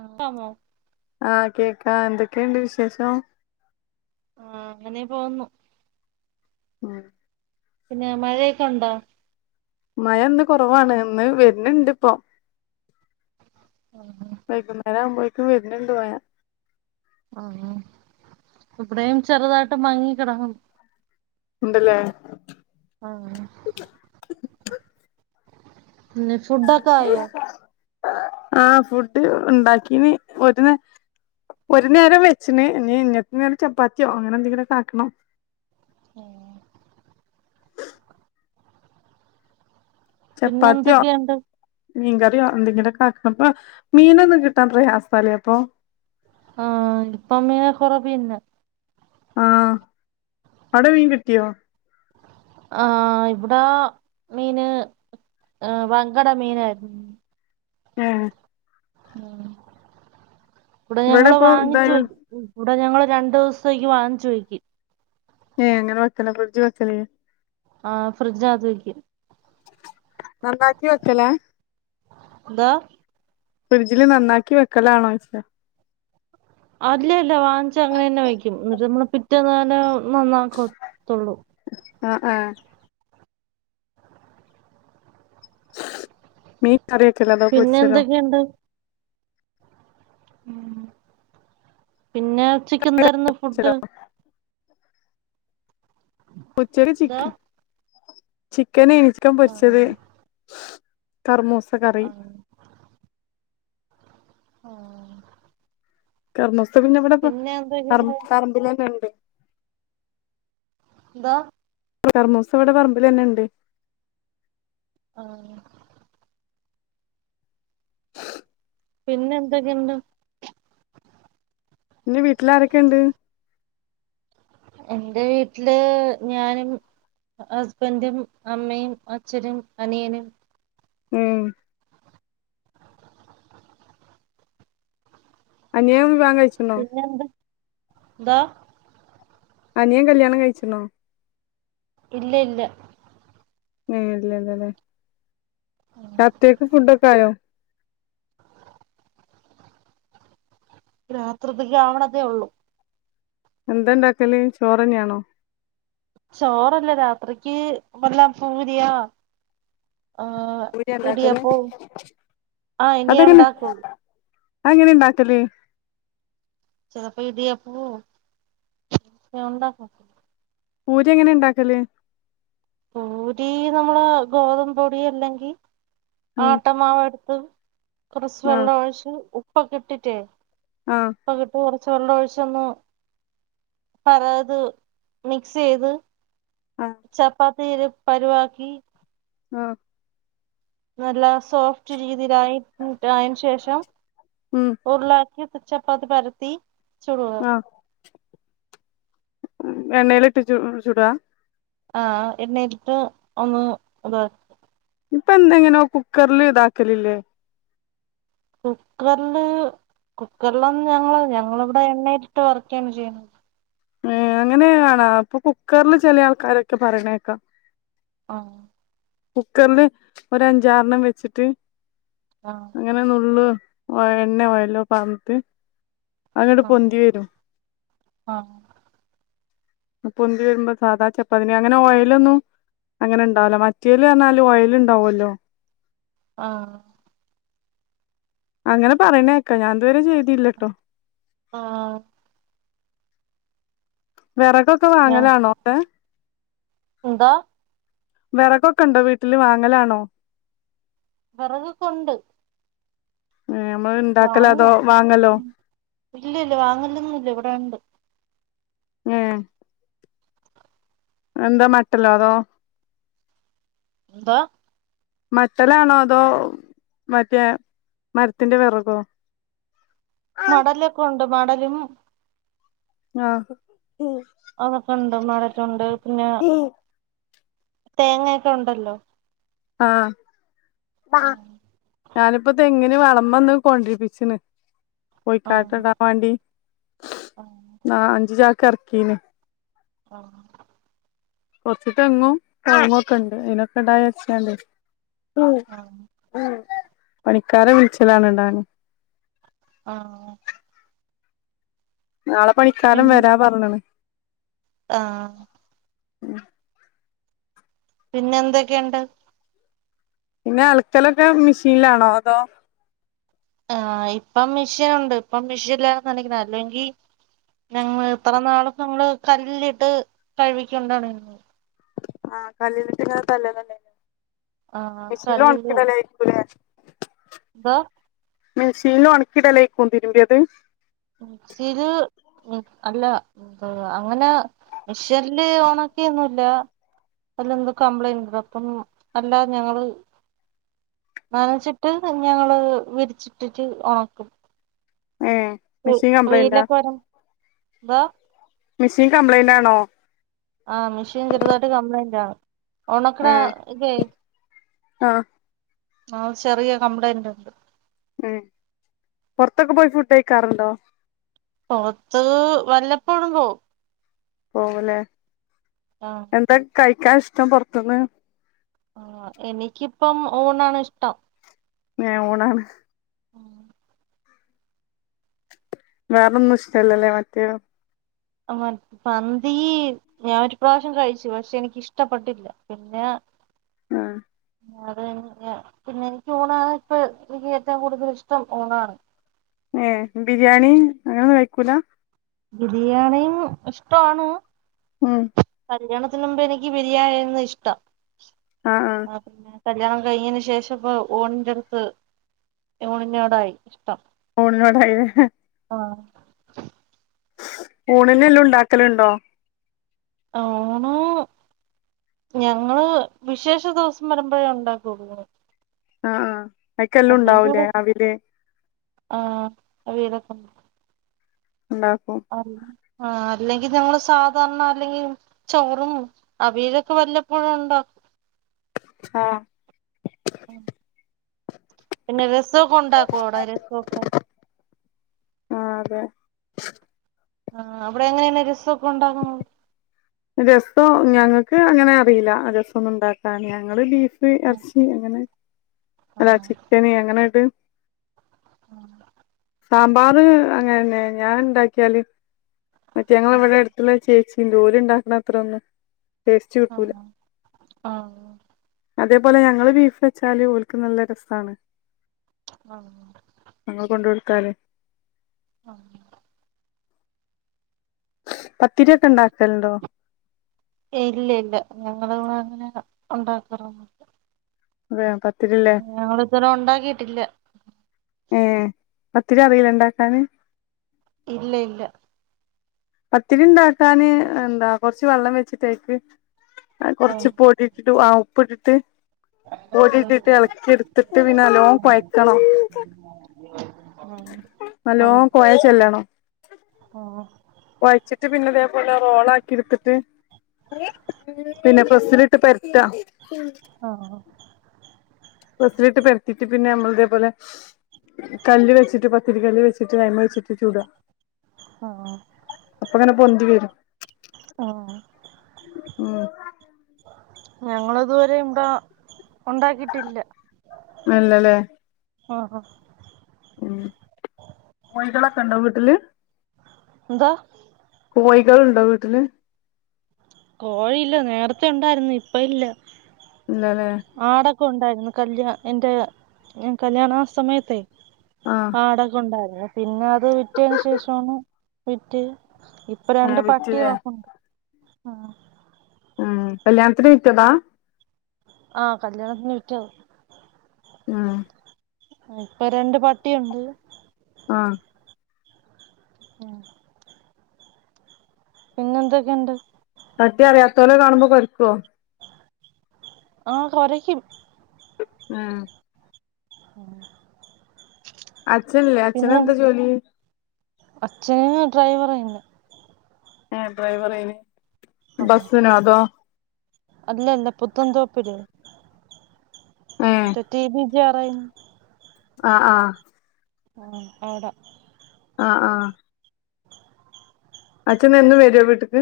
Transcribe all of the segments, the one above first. അപ്പ മോ - ആഹ് കേക്കാ എന്തൊക്കെയ്ണ്ട് വിശേഷം ആഹ് അങ്ങനെ പോവുന്നു ഉം പിന്നേ മഴയൊക്കെ ഉണ്ടോ മയന്ന് കൊറവാണ് ന്ന് വര്ണ് ണ്ട് പ്പൊ ആഹ് വൈകുന്നേരാവുമ്പൊഴേക്ക് വെര്ന്ണ്ട് മയ ആഹ് ഇബ്ടെയും ചെറുതായിട്ട് മങ്ങിക്കിടക്കുന്ന് ണ്ട് ലേ ആഹ് ന്നെ ഫുഡൊക്കായോ ആഹ് ഫുഡ് ണ്ടാക്കീന് ഒര്നേ ഒര് നേരം വെച്ച്ണ്. ഞ്ഞി ഞ്ഞത്തെ നേരം ചപ്പാത്തിയോ അങ്ങനെ എന്തെങ്കിലുംക്കെ ആക്കണം ഉം പിന്നെ ചപ്പാത്തിയോ എന്തൊക്കെയുണ്ട് മീൻ കറിയോ എന്തെങ്കിലൊക്കെ ആക്കണപ്പ മീനൊന്നും കിട്ടാൻ പ്രയാസാലേ പ്പൊ ആഹ് ഇപ്പം മീനൊക്കൊറവിന്നെ ആഹ് ഔടെ മീൻ കിട്ടിയോ ആഹ് ഇബ്ട മീന് വങ്കട മീനായിരുന്നുന്ന് ആഹ് ആഹ് ഇവിടെ ഞങ്ങള് ഇപ്പൊ വാങ്ങിച്ചു ഇതായോ വെ ഇവിടെ ഞങ്ങള് രണ്ടു ദിവസത്തേക്ക് വാങ്ങിച്ചുവെയ്ക്ക് ഏഹ് അങ്ങന വെക്കല ഫ്രിഡ്ജി വെക്കലില്ലെ ആഹ് ഫ്രിഡ്ജാത്ത്‌വെക്കും നന്നാക്കി വെക്കലാ ന്താ ഫ്രിഡ്ജില് നന്നാക്കി വെക്കലാണോ യ്ച്ച അല്ല ഇല്ല വാങ്ങിച്ചങ്ങനെ ന്നെ വയ്ക്കും. എന്നിട്ട് നമ്മള് പിറ്റേന്നന്നെ നന്നാക്കത്തൊള്ളൂ ആഹ് ആഹ് മീൻ കറി വെക്കലോ അതോ പൊര്ച്ചലൊ എന്ത് ഉം പിന്നെ ഉച്ചക്കെന്തായിരുന്നു പൊരിച്ചലോ ഫുഡ്‌ ഉച്ചക്ക് എന്താ ചിക്ക ചിക്കനേനി ചിക്കൻ ആ പൊര്ച്ചത് കർമൂസ കറി ആ ആഹ് കർമൂസ പിന്നെവടെപ്പൊ പിന്നെ പർ എന്തൊക്കെയുണ്ട് പർമ്പിലെന്നെണ്ട് ന്താ കർമൂസവടെ പർമ്പിലെന്നെണ്ട് ആഹ് പിന്നെന്തൊക്കെണ്ട് നിന്റെ വീട്ടിലാരൊക്കെണ്ട് എന്റെ വീട്ടില് ഞാനും ഹസ്ബന്റും അമ്മയും അച്ഛനും അനിയനും ഉം അനിയൻ വിവാഹം കഴിച്ച് പിന്നെ എന്താ എന്താ അനിയൻ കല്യാണം കഴിച്ച്ണോ ഇല്ല ഇല്ല ഉം ഇല്ലല്ലല്ലേ രാത്രികക്ക് ഫുഡൊക്കെ ആയോ രാത്രിത്തേക്ക് ആവ്ണതേ ഒള്ളൂ എന്തണ്ടാക്കല് ചോറെന്നേണോ ചോറല്ല രാത്രിക്ക് വല്ല പൂരിയാ ആഹ് പൂരിയാ ഇണ്ടാക്കല് ഇടിയപ്പവും ആഹ് ഇനിയുക്കൊള്ളൂ അത് എങ്ങനെ ഇണ്ടാക്കല് ചെലപ്പോ ഇടിയപ്പവോ അങ്ങനെ ഉണ്ടാക്കും പൂരി എങ്ങനെ ഇണ്ടാക്കല് പുരി നമ്മളെ ഗോതമ്പ് പൊടി അല്ലെങ്കി ഉം ആട്ടമാവെട്ത്ത് കുറച്ച് വെള്ള ആഹ് ഒഴിച്ച് ഉപ്പൊക്കെ ഇട്ടിറ്റേ ആഹ് പ്പക്കെ ഇട്ട് കൊറച്ച് വെള്ളൊഴിച്ചൊന്ന് അതായത് മിക്സ് ചെയ്ത് ആഹ് ചപ്പാത്തിരെ പരുവാക്കി ആഹ് നല്ല സോഫ്റ്റ് രീതിയിലായി കൂട്ട് ആയേന് ശേഷം ഉം ഉരുളാക്കി ചപ്പാത്തി പരത്തി ചുടുക എണ്ണേയ്ലിട്ട് ചു ചുടുവാ ആഹ് എണ്ണയിലിട്ട് ഒന്ന് ഇതാ ഞ് ഇപ്പ എന്തെ ഇങ്ങനോ കുക്കർല് ഇതാക്കലില്ലേ കുക്കർല് കുക്കറിലൊന്നും ഞങ്ങള് ഞങ്ങള്വ്ടെ എണ്ണയിലിട്ട് വറുക്കേണ് ചെയ്യ്ണത് ഏഹ് അങ്ങനെയാണാ ഇപ്പൊ കുക്കർല് ചെലേ ആൾക്കാരൊക്കെ പറയണേക്കാ ആഹ് കുക്കർല് ഒരഞ്ചാറെണ്ണം വെച്ച്ട്ട് ആഹ് ഇങ്ങനെ നുള്ള് ഓയ എണ്ണയോ ഒയലോ പാർന്നിട്ട് അത്ന്നട്ട് ആഹ് പൊന്തി വെരും ആഹ് ഇങ്ങനെ പൊന്തി വെരുമ്പോ സാധാ ചപ്പാത്തിന്റെ അങ്ങനെ ഓയലൊന്നും അങ്ങനെ ഇണ്ടാവൂല മറ്റേല് പർഞ്ഞാല് ഓയല് ഇണ്ടാവൊല്ലോ ആഹ് അങ്ങനെ പറയുന്നത് കേക്കാ ഞാൻ ഇതുവരെ ചെയ്തിയ്ല്ലട്ടോ ആഹ് വെറകൊക്കെ ഞാ വാങ്ങലാണോ അവ്ടെ എന്താ വെറകൊക്കെ ഇണ്ടോ വീട്ടില് വാങ്ങലാണോ വെറകൊക്കെ ഇണ്ട് ഏഹ് ഞമ്മള് ഇണ്ടാക്കലോ അതോ വാങ്ങും വാങ്ങലോ ഇല്ല ഇല്ല്യാ വാങ്ങലൊന്നും ഇല്ല ഇവിടെ ഉണ്ട് ഏഹ് എന്താ മട്ടലോ അതോ എന്ത് മട്ടലാണോ അതോ മറ്റേ മരത്തിന്റെ വിറകോ [unintelligible] മടലൊക്കെ ഉണ്ട് മടലും ആഹ് അതൊക്കെ ഉണ്ട് മടലുണ്ട് പിന്നെ തേങ്ങയൊക്കെ ഉണ്ടല്ലോ ആഹ് ആഹ് ഞാനിപ്പോ തെങ്ങിന് വളമ ഇന്ന് കൊണ്ടരിപ്പിച്ചിണ് കോഴിക്കാട്ടം ആഹ് ഇടാൻ വാണ്ടി ആ അഞ്ചു ചാക്ക് ഇറക്കീണ് ആഹ് കുറച്ചു തെങ്ങും കഴുങ്ങും ഒക്കെ ഉണ്ട് അതിനൊക്കെ ഇടാ വിചാരിച്ച് ആഹ് ങ്ങാണ്ട് പണിക്കാര വിളിച്ചലാണ് ഇടാൻ ആഹ് നാളെ പണിക്കാരൻ പിന്നെ വരാ പറഞ്ഞണ് ആഹ് പിന്നെ എന്തൊക്കെയുണ്ട് പിന്നെ അലക്കലൊക്കെ മെഷീനിലാണോ അതോ ആ ഇപ്പം മെഷീൻ ഉണ്ട് ഇപ്പം മെഷീൻഇല്ലാതെ നനക്കണം അല്ലെങ്കിൽ ഞങ്ങള് ഇത്ര നാളും ഞങ്ങള് കല്ലിലിട്ട് കഴുകിക്കൊണ്ടാണ് ആഹ് കല്ലിലിട്ട് ങ്ങനെ തല്ലലല്ലേ ആഹ് മെഷീനിൽ ഉണക്കിടലായിരിക്കുംലെ ഇരിക്കൂല എന്തോ മെഷീനിൽ ഉണക്കിടലേക്കും തിരുമ്പിയത് മെഷീൻ ഉം അല്ല അങ്ങനെ മിഷ്യനില് ഒണക്കയൊന്നുംല്ല അതിൽ എന്തോ കംപ്ലൈന്റ് അപ്പം അല്ലാ ഞങ്ങള് നനച്ചിട്ട് പിന്നെ ഞങ്ങള് വിരിച്ചിട്ടിട്ട് ഉണക്കും ഏഹ് മിഷീൻ കംപ്ലൈന്റ വെയിലൊക്കെ വരും എന്താ മിഷീൻ കംപ്ലൈയിന്റ് ആണോ ആഹ് മിഷീൻ ചെറുതായിട്ട് കംപ്ലൈന്റ ആണ് ഒണക്ക്ണ ഏ ഇതേ ആ ആഹ് ചെറിയ കംപ്ലയിന്റ് ഉണ്ട് ഉം പുറത്തൊക്കെ പോയി ഫുഡ് കഴിക്കാറുണ്ടോ പുറത്ത് വല്ലപ്പോഴും പോവും പോവുല്ലേ ആ എന്താ കഴിക്കാൻ ഇഷ്ടം പുറത്തുന്ന് ആഹ് എനിക്കിപ്പം ഊണാണ് ഇഷ്ടം ഏഹ് ഊണാണ് വേറൊന്നും ഇഷ്ടല്ലല്ലേ മറ്റേ മന്തീ ഞാൻ ഒരു പ്രാവശ്യം കഴിച്ചു പക്ഷെ എനിക്ക് ഇഷ്ടപ്പെട്ടില്ല പിന്നെ ആഹ് അത് കഴിഞ്ഞ് പിന്നെ എനിക്ക് ഊണാണ് ഇപ്പ എനിക്ക് ഏറ്റവും കൂടുതൽ ഇഷ്ടം ഊണാണ് ഏഹ് ബിരിയാണി അങ്ങനെയൊന്നും കഴിക്കൂല ബിരിയാണിയും ഇഷ്ട്ടോണ് ഉം കല്യാണത്തിന് മുമ്പ് എനിക്ക് ബിരിയാണിര്ന്ന് ഇഷ്ടം ആഹ് ആഹ് ആഹ് പിന്നെ കല്യാണം കഴിഞ്ഞെന് ശേഷം ഇപ്പൊ ഊണിന്റടുത്ത് ഊണിനോടായി ഇഷ്ടം. ഊണിനോടായി ലേ. ആഹ്. ഊണിനെല്ലും ഇണ്ടാക്കല്ണ്ടോ? ആഹ് ഊണ്, ഞങ്ങള് വിശേഷ ദിവസം വരുമ്പഴേ ഉണ്ടാക്കൊള്ളു. ആഹ് ആഹ് അയ്ക്കെല്ലും ഉണ്ടാവുലേ അവില് ആഹ്. അവിയലൊക്കെണ്ടാവും. ഇണ്ടാക്കും. ആഹ് അല്ലെങ്കി ഞങ്ങള് സാധാരണ അല്ലെങ്കി ചോറും അവിയലൊക്കെ വല്ലപ്പോഴു ഉണ്ടാ ആഹ്. [unintelligible] പിന്നെ രസവൊക്കെ ഉണ്ടാക്കോ അവിടെ രസവൊക്കെ. ആഹ് അതെ. ആഹ് അവിടെ എങ്ങനേണ് രസ ഒക്കെ ഉണ്ടാക്ണത്? രസം ഞങ്ങക്ക് അങ്ങനെ അറീല്ല രസം ഒന്നും ഇണ്ടാക്കാന്. ഞങ്ങള് ബീ ബീഫ് എറച്ചി അങ്ങനെ. അല്ല ചിക്കന് അങ്ങനെട് ആഹ്. സാമ്പാർ അങ്ങനന്നെ ഞാൻ ഇണ്ടാക്കിയാല് മറ്റേ ഞങ്ങളെ വടെ എട് ത്തുള്ളൊര് ചേച്ചിണ്ട് ഓല് ഇണ്ടാക്ണ അത്രെന്നും ടേസ്റ്റ് കിട്ടൂല. അതേപോലെ ഞങ്ങള് ബീഫ് വെച്ചാല് ഓൽക്ക് നല്ല രസാണ്. ആഹ്. ഞങ്ങൾ കൊണ്ട് കൊടുത്താല്. ആഹ്. പത്തിരി ഒക്കെ ഇണ്ടാക്കല്ണ്ടോ? ഏയ് ഇല്ല ഇല്ല. ഞങ്ങളിവിടെ അങ്ങനെ ഒണ്ടാക്കാറൊന്നും അതെയോ പത്തിരി ല്ലേ? ഇതുവരേം ഒണ്ടാക്കീട്ടില്ല. ഏഹ്. പത്തിരി അറീല്ലേ ഇണ്ടാക്കാന്? ഇല്ല ഇല്ല. പത്തിരി ഇണ്ടാക്കാന് എന്താ കൊറച്ച് വെള്ളം വെച്ചിട്ട് അയ്ക്ക് അഹ് ആഹ് കൊറച്ച് പൊടി ഇട്ടിട്ട് ആഹ് ഉപ്പ് ഇട്ടിട്ട് പൊടി ഇട്ടിട്ട് എളക്കി എടുത്തിട്ട് പിന്ന നല്ലോം കൊയ്ക്കണം. ആഹ് നല്ലോം കൊയ ചെല്ലണം. ആഹ്. കൊയച്ചിട്ട് പിന്നെ ഇതേപോലെ റോളാക്കി ഇട്ത്തിട്ട് പിന്നെ പ്രസ്സിലിട്ട് പരത്താ. ആഹ്. പ്രസ്സിലിട്ട് പരത്തീട്ട് പിന്നെ നമ്മള് ഇതേപോലെ കല്ല് വെച്ചിട്ട് പത്തിരി കല്ല് വെച്ചിട്ട് അയിമ്മെ വെച്ചിട്ട് ചുടാ. ആഹ്. അപ്പങ്ങെനെ പൊന്തി വരും. ആഹ്. ഉം ഞങ്ങള്തുവരെ ഇണ്ടാ ഉണ്ടാക്കിട്ടില്ല അല്ലലേ ആഹ് ആഹ് ഉം കോഴികളൊക്കണ്ടോ വീട്ട്ല് എന്തോ കോഴികള്ണ്ടോ വീട്ട്ല് കോഴില്ല നേരത്തെ ഇണ്ടാരുന്നു ഇപ്പ ഇല്ല ഇല്ല ലേ ആടൊക്ക ഉണ്ടാരുന്നു കല്യാ എന്റെ കല്യണ സമയത്തേ ആഹ് ആടൊക്ക ഉണ്ടാരുന്നു പിന്നെ അത് വിറ്റേന്ന് ശേഷാണ് വിറ്റ് ഇപ്പ രണ്ട് ഏഹ് വിറ്റില്ലേ പട്ടികളൊക്കണ്ട് ആഹ് ഉം കല്യണ്ത്തിന് വിറ്റതാ ആഹ് കല്യാണത്തിന് വിറ്റത് ആഹ് ഇപ്പ രണ്ട് പട്ടിയുണ്ട് ആഹ് ആഹ് പിന്നെ എന്തക്കെണ്ട് പട്ടി അറിയാത്തോലെ കാണുമ്പോ കടിക്കോ ആഹ് കൊരക്കും ആഹ് ആഹ് അച്ഛന്ല്ലേ അച്ഛനെന്താ ജോലി അച്ഛന് ഡ്രൈവറേന്ന് ഏഹ് ഡ്രൈവറേന്ന് ആഹ് ആഹ് അല്ല ല്ല പുത്തംന്തോപ്പില്ലേ ഏ മറ്റേ ടി വി [unintelligible] ആഹ് ആഹ് ആഹ് അവടെ ആഹ് ആഹ് അച്ഛൻ എന്നും വെരോ വീട്ട്ക്ക്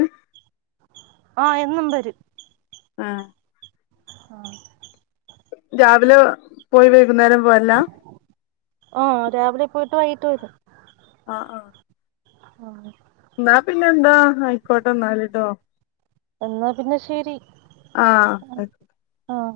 ആഹ് എന്നും വരും ആഹ് ആഹ് രാവിലെ പോയി വൈകുന്നേരം പോര് ലാ ആഹ് രാവിലെ പോയിട്ട് വൈകിട്ട് വരും ആഹ് ആഹ് ആഹ് ന്നാ പിന്നെ എന്താ അയ്ക്കോട്ടെ ന്നാല് ട്ടോ എന്നാ പിന്നെ ശെരി ആഹ് ആഹ്